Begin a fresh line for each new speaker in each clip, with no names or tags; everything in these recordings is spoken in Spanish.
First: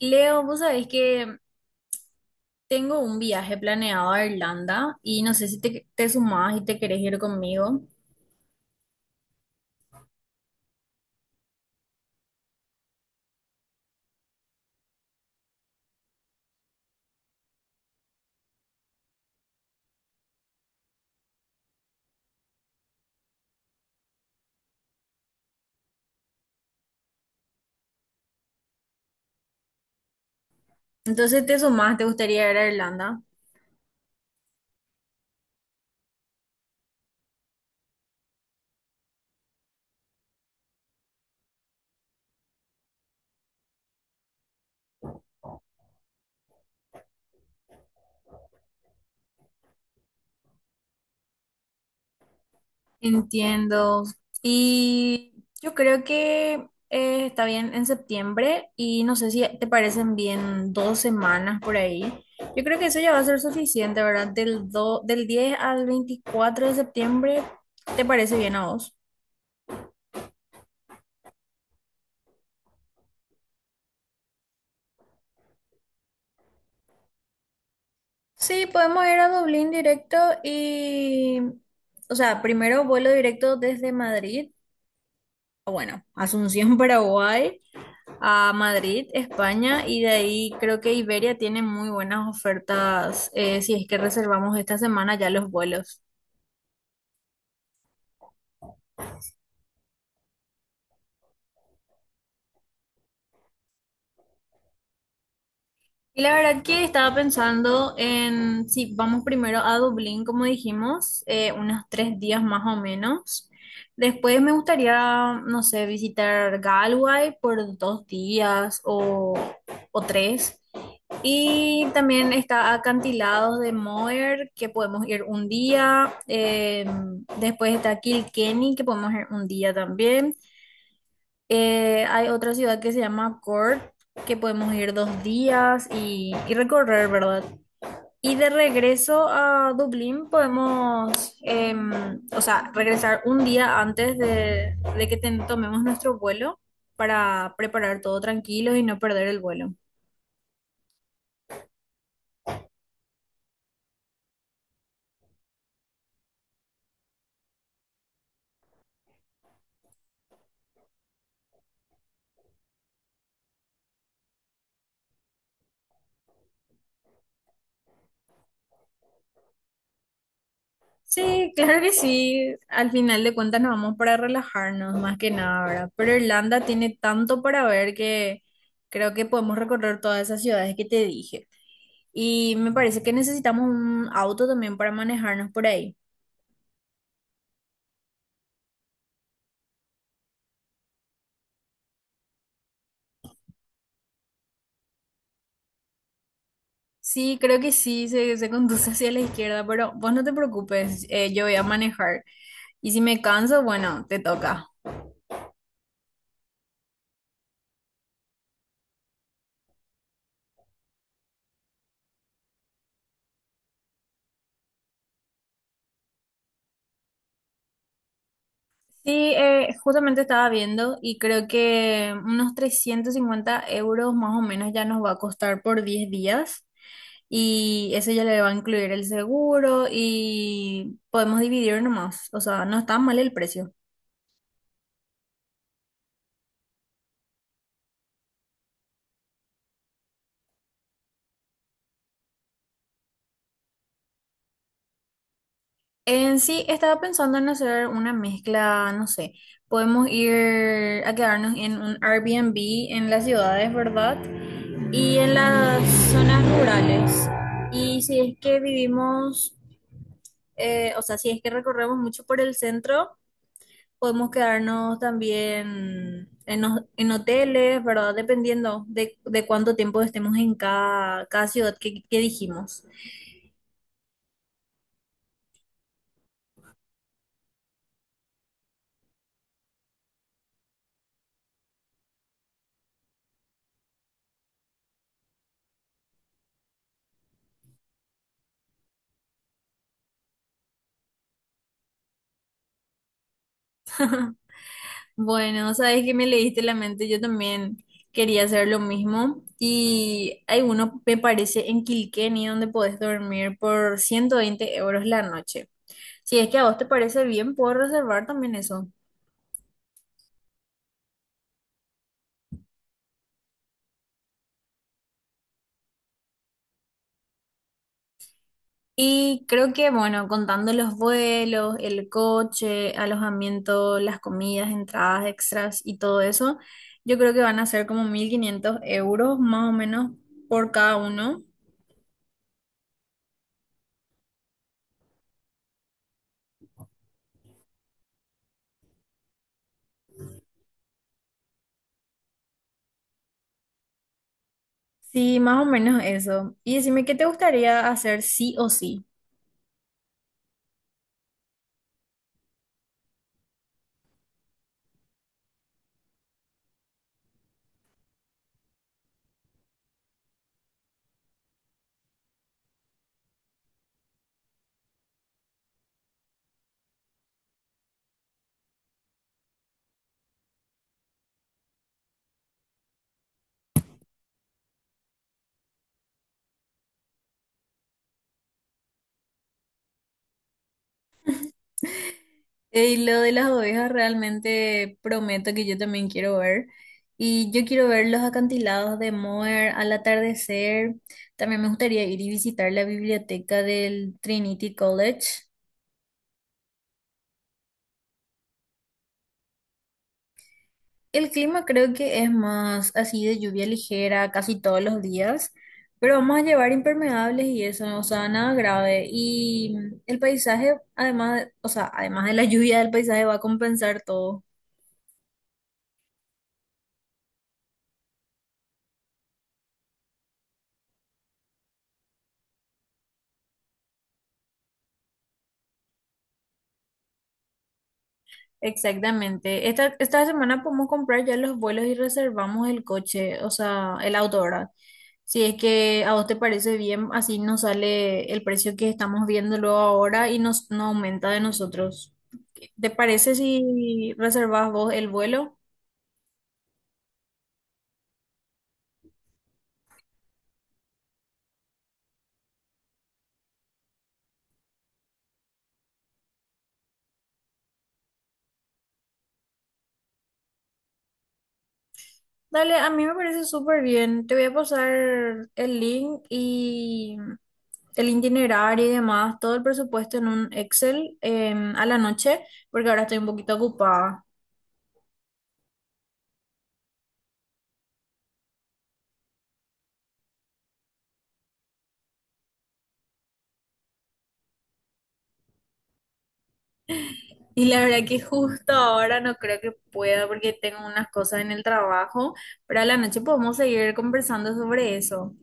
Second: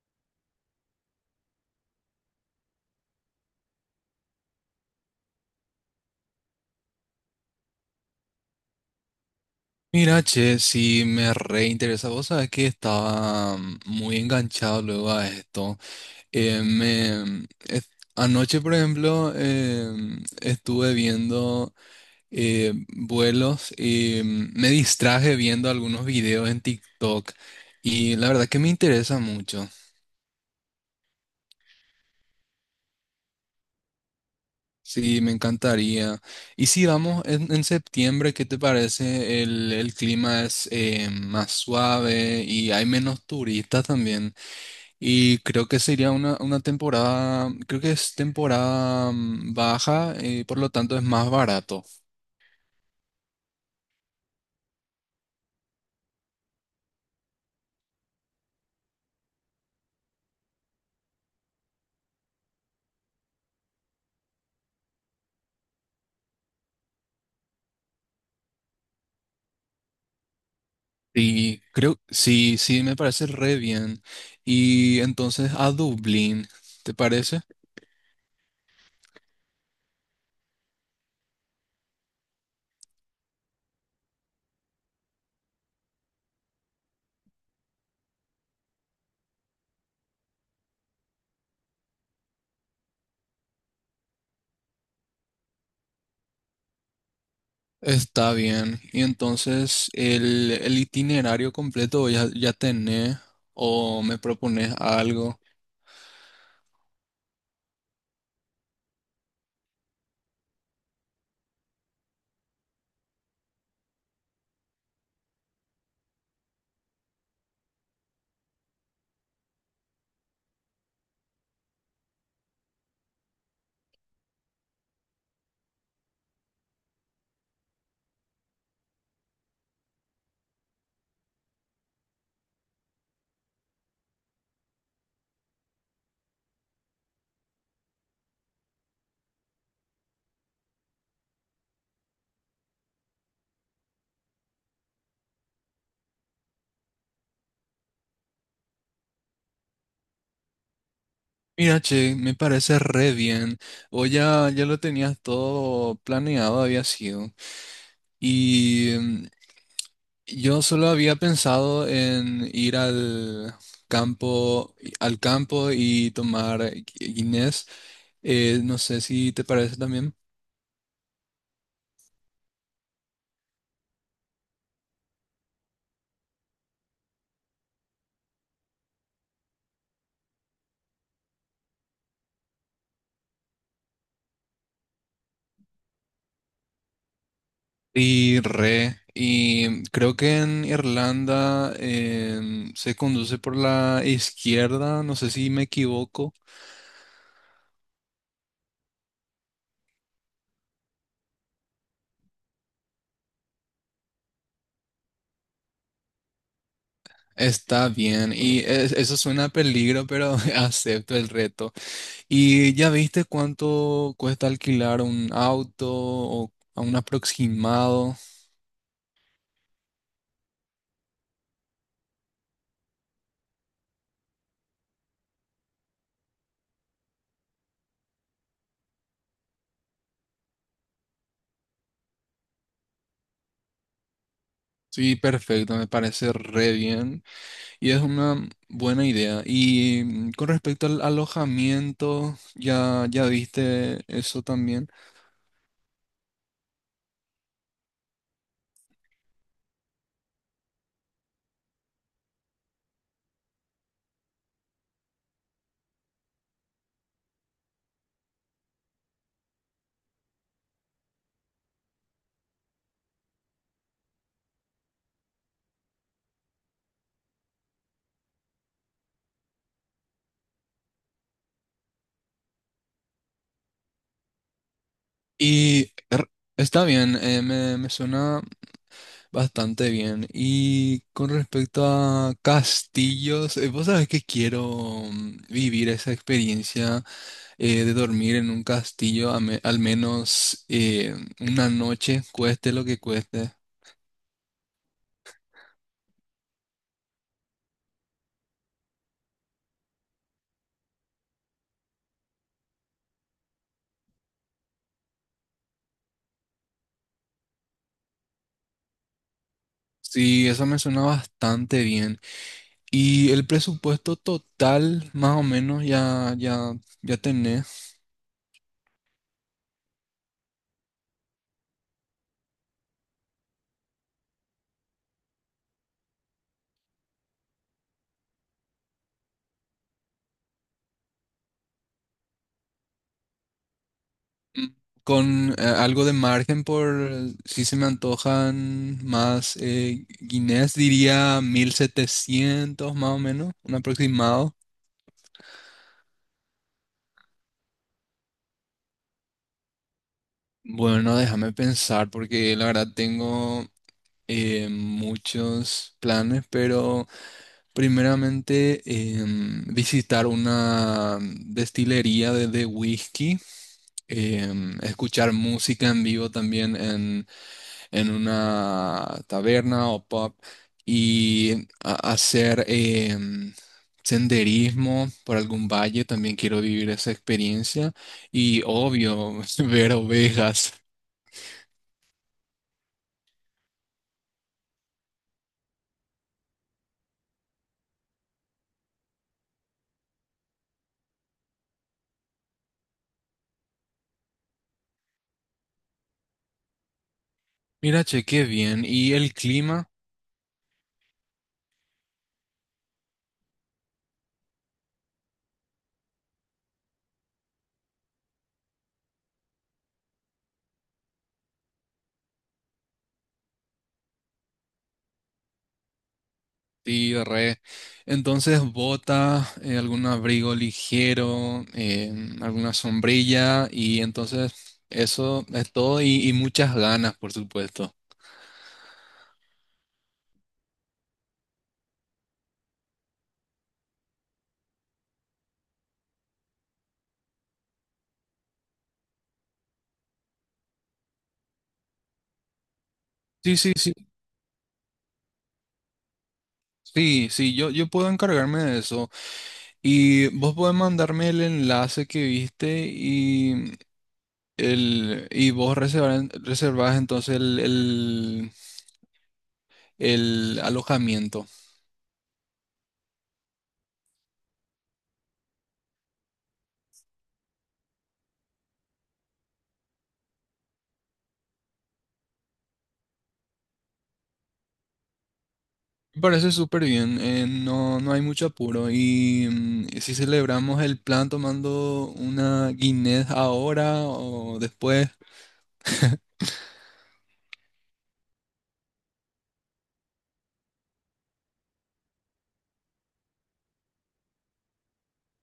Leo, vos sabés que tengo un viaje planeado a Irlanda y no sé si te sumás y te querés ir conmigo.
Mira, che, si me reinteresa. Vos sabés que estaba muy enganchado luego a esto. Anoche, por ejemplo, estuve viendo vuelos y me distraje viendo algunos videos en TikTok. Y la verdad que me interesa mucho.
Entonces te sumás, te gustaría ir a Irlanda.
Sí, me encantaría. Y si vamos en septiembre, ¿qué te parece? El clima es más suave y hay menos turistas también. Y creo que sería una temporada, creo que es temporada baja, por lo tanto es más barato.
Entiendo. Y yo creo que está bien en septiembre y no sé si te parecen bien 2 semanas por ahí. Yo creo que eso ya va a ser suficiente, ¿verdad? Del 10 al 24 de septiembre, ¿te parece bien a vos?
Y creo, sí, sí, me parece re bien. Y entonces a Dublín, ¿te parece?
Sí, podemos ir a Dublín directo y, o sea, primero vuelo directo desde Madrid, o bueno, Asunción, Paraguay, a Madrid, España, y de ahí creo que Iberia tiene muy buenas ofertas si es que reservamos esta semana ya los vuelos.
Está bien. Y entonces el itinerario completo ya tenés o me propones algo.
Y la verdad que estaba pensando en si vamos primero a Dublín, como dijimos, unos 3 días más o menos. Después me gustaría, no sé, visitar Galway por 2 días o tres. Y también está Acantilados de Moher, que podemos ir un día. Después está Kilkenny, que podemos ir un día también. Hay otra ciudad que se llama Cork, que podemos ir 2 días y recorrer, ¿verdad? Y de regreso a Dublín podemos, o sea, regresar un día antes de que tomemos nuestro vuelo para preparar todo tranquilo y no perder el vuelo.
Mira, che, me parece re bien. O ya lo tenías todo planeado, había sido. Y yo solo había pensado en ir campo, al campo y tomar Guinness. No sé si te parece también.
Sí, claro que sí. Al final de cuentas nos vamos para relajarnos, más que nada, ¿verdad? Pero Irlanda tiene tanto para ver que creo que podemos recorrer todas esas ciudades que te dije. Y me parece que necesitamos un auto también para manejarnos por ahí.
Y re. Y creo que en Irlanda se conduce por la izquierda. No sé si me equivoco.
Sí, creo que sí, se conduce hacia la izquierda, pero vos no te preocupes, yo voy a manejar. Y si me canso, bueno, te toca.
Está bien. Y eso suena a peligro, pero acepto el reto. ¿Y ya viste cuánto cuesta alquilar un auto o a un aproximado?
Sí, justamente estaba viendo y creo que unos 350 euros más o menos ya nos va a costar por 10 días y eso ya le va a incluir el seguro y podemos dividir nomás, o sea, no está mal el precio.
Sí, perfecto, me parece re bien y es una buena idea. Y con respecto al alojamiento, ya viste eso también.
En sí, estaba pensando en hacer una mezcla, no sé, podemos ir a quedarnos en un Airbnb en las ciudades, ¿verdad? Y en las zonas rurales. Y si es que vivimos o sea, si es que recorremos mucho por el centro, podemos quedarnos también en hoteles, ¿verdad? Dependiendo de cuánto tiempo estemos en cada ciudad que dijimos.
Y er, Está bien, me suena bastante bien. Y con respecto a castillos, vos sabés que quiero vivir esa experiencia de dormir en un castillo, a al menos una noche, cueste lo que cueste.
Bueno, sabes que me leíste la mente, yo también quería hacer lo mismo. Y hay uno, me parece, en Kilkenny, donde podés dormir por 120 euros la noche. Si es que a vos te parece bien, puedo reservar también eso.
Sí, eso me suena bastante bien. Y el presupuesto total, más o menos, ya tenés.
Y creo que, bueno, contando los vuelos, el coche, alojamiento, las comidas, entradas extras y todo eso, yo creo que van a ser como 1500 euros más o menos por cada uno.
Con algo de margen por si se me antojan más guineas, diría 1.700 más o menos, un aproximado.
Sí, más o menos eso. Y decime, ¿qué te gustaría hacer sí o sí?
Bueno, déjame pensar, porque la verdad tengo muchos planes, pero primeramente visitar una destilería de whisky, escuchar música en vivo también en una taberna o pub y hacer em, senderismo por algún valle, también quiero vivir esa experiencia y obvio ver ovejas.
Y lo de las ovejas realmente prometo que yo también quiero ver. Y yo quiero ver los acantilados de Moher al atardecer. También me gustaría ir y visitar la biblioteca del Trinity College.
Mira, che, qué bien. ¿Y el clima?
El clima creo que es más así de lluvia ligera casi todos los días, pero vamos a llevar impermeables y eso, o sea, nada grave. Y el paisaje, además, o sea, además de la lluvia, el paisaje va a compensar todo.
Sí, re. Entonces, bota, algún abrigo ligero, alguna sombrilla y entonces eso es todo y muchas ganas, por supuesto.
Exactamente. Esta semana podemos comprar ya los vuelos y reservamos el coche, o sea, el auto, ¿verdad? Si es que a vos te parece bien, así nos sale el precio que estamos viéndolo ahora y nos, no aumenta de nosotros. ¿Te parece
Sí, sí, sí.
si reservas vos el vuelo?
Sí, sí, yo puedo encargarme de eso. Y vos podés mandarme el enlace que viste y, el, y vos reservar- reservás entonces el alojamiento.
Dale, a mí me parece súper bien. Te voy a pasar el link y el itinerario y demás, todo el presupuesto en un Excel a la noche, porque ahora estoy un poquito ocupada.
Me parece súper bien, no hay mucho apuro y si celebramos el plan tomando una Guinness ahora o después,
Y la verdad que justo ahora no creo que pueda porque tengo unas cosas en el trabajo, pero a la noche podemos seguir conversando sobre eso.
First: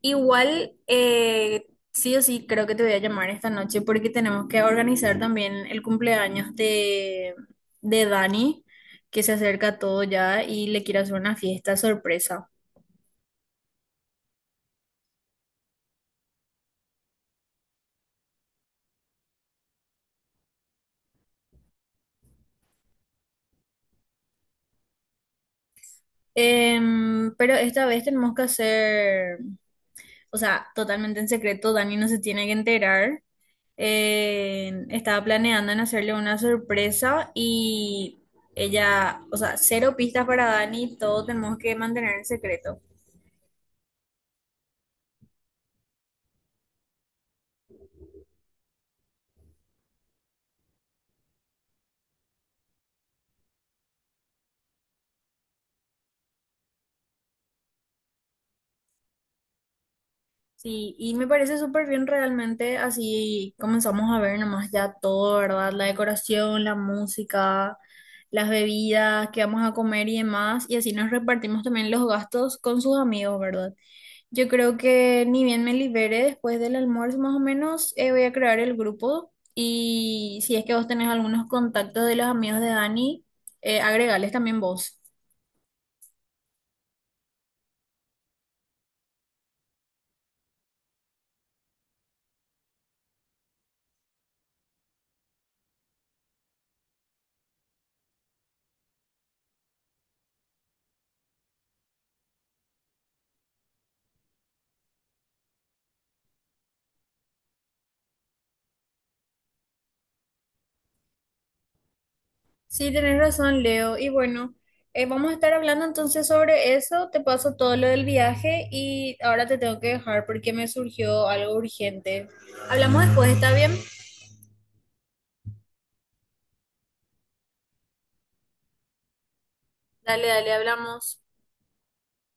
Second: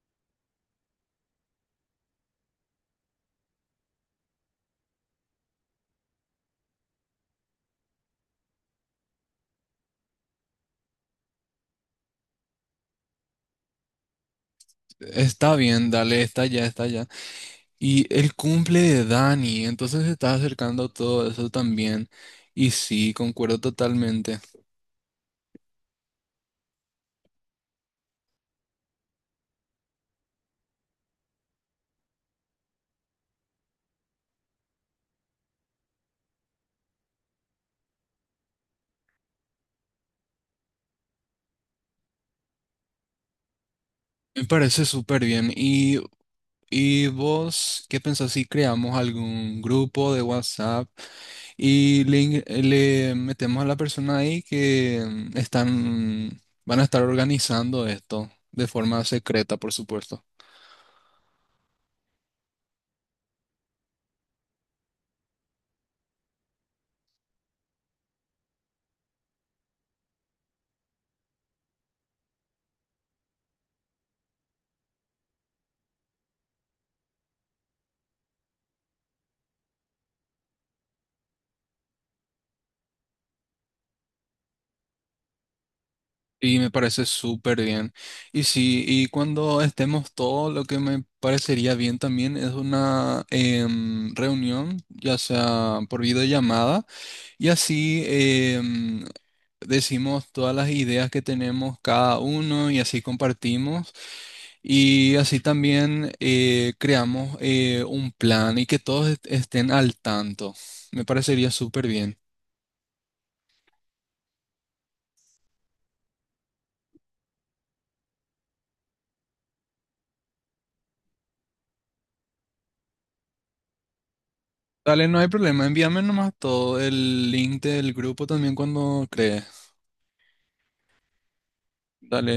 Igual, sí o sí, creo que te voy a llamar esta noche porque tenemos que organizar también el cumpleaños de Dani, que se acerca todo ya y le quiero hacer una fiesta sorpresa.
está bien, dale, está ya, está ya. Y el cumple de Dani, entonces se está acercando todo eso también y sí, concuerdo totalmente.
Pero esta vez tenemos que hacer, o sea, totalmente en secreto, Dani no se tiene que enterar. Estaba planeando en hacerle una sorpresa y ella, o sea, cero pistas para Dani, todo tenemos que mantener en secreto.
Me parece súper bien. ¿Y vos qué pensás si creamos algún grupo de WhatsApp y le metemos a la persona ahí que van a estar organizando esto de forma secreta, por supuesto?
Sí, y me parece súper bien realmente, así comenzamos a ver nomás ya todo, ¿verdad? La decoración, la música, las bebidas qué vamos a comer y demás, y así nos repartimos también los gastos con sus amigos, ¿verdad? Yo creo que ni bien me libere después del almuerzo, más o menos, voy a crear el grupo y si es que vos tenés algunos contactos de los amigos de Dani, agregales también vos.
Y me parece súper bien. Y sí, y cuando estemos todos, lo que me parecería bien también es una reunión, ya sea por videollamada. Y así em, decimos todas las ideas que tenemos cada uno y así compartimos. Y así también creamos un plan y que todos estén al tanto. Me parecería súper bien.
Sí, tenés razón, Leo. Y bueno, vamos a estar hablando entonces sobre eso. Te paso todo lo del viaje y ahora te tengo que dejar porque me surgió algo urgente. Hablamos después, ¿está bien?
Dale, no hay problema. Envíame nomás todo el link del grupo también cuando crees.
Dale, dale, hablamos.
Dale.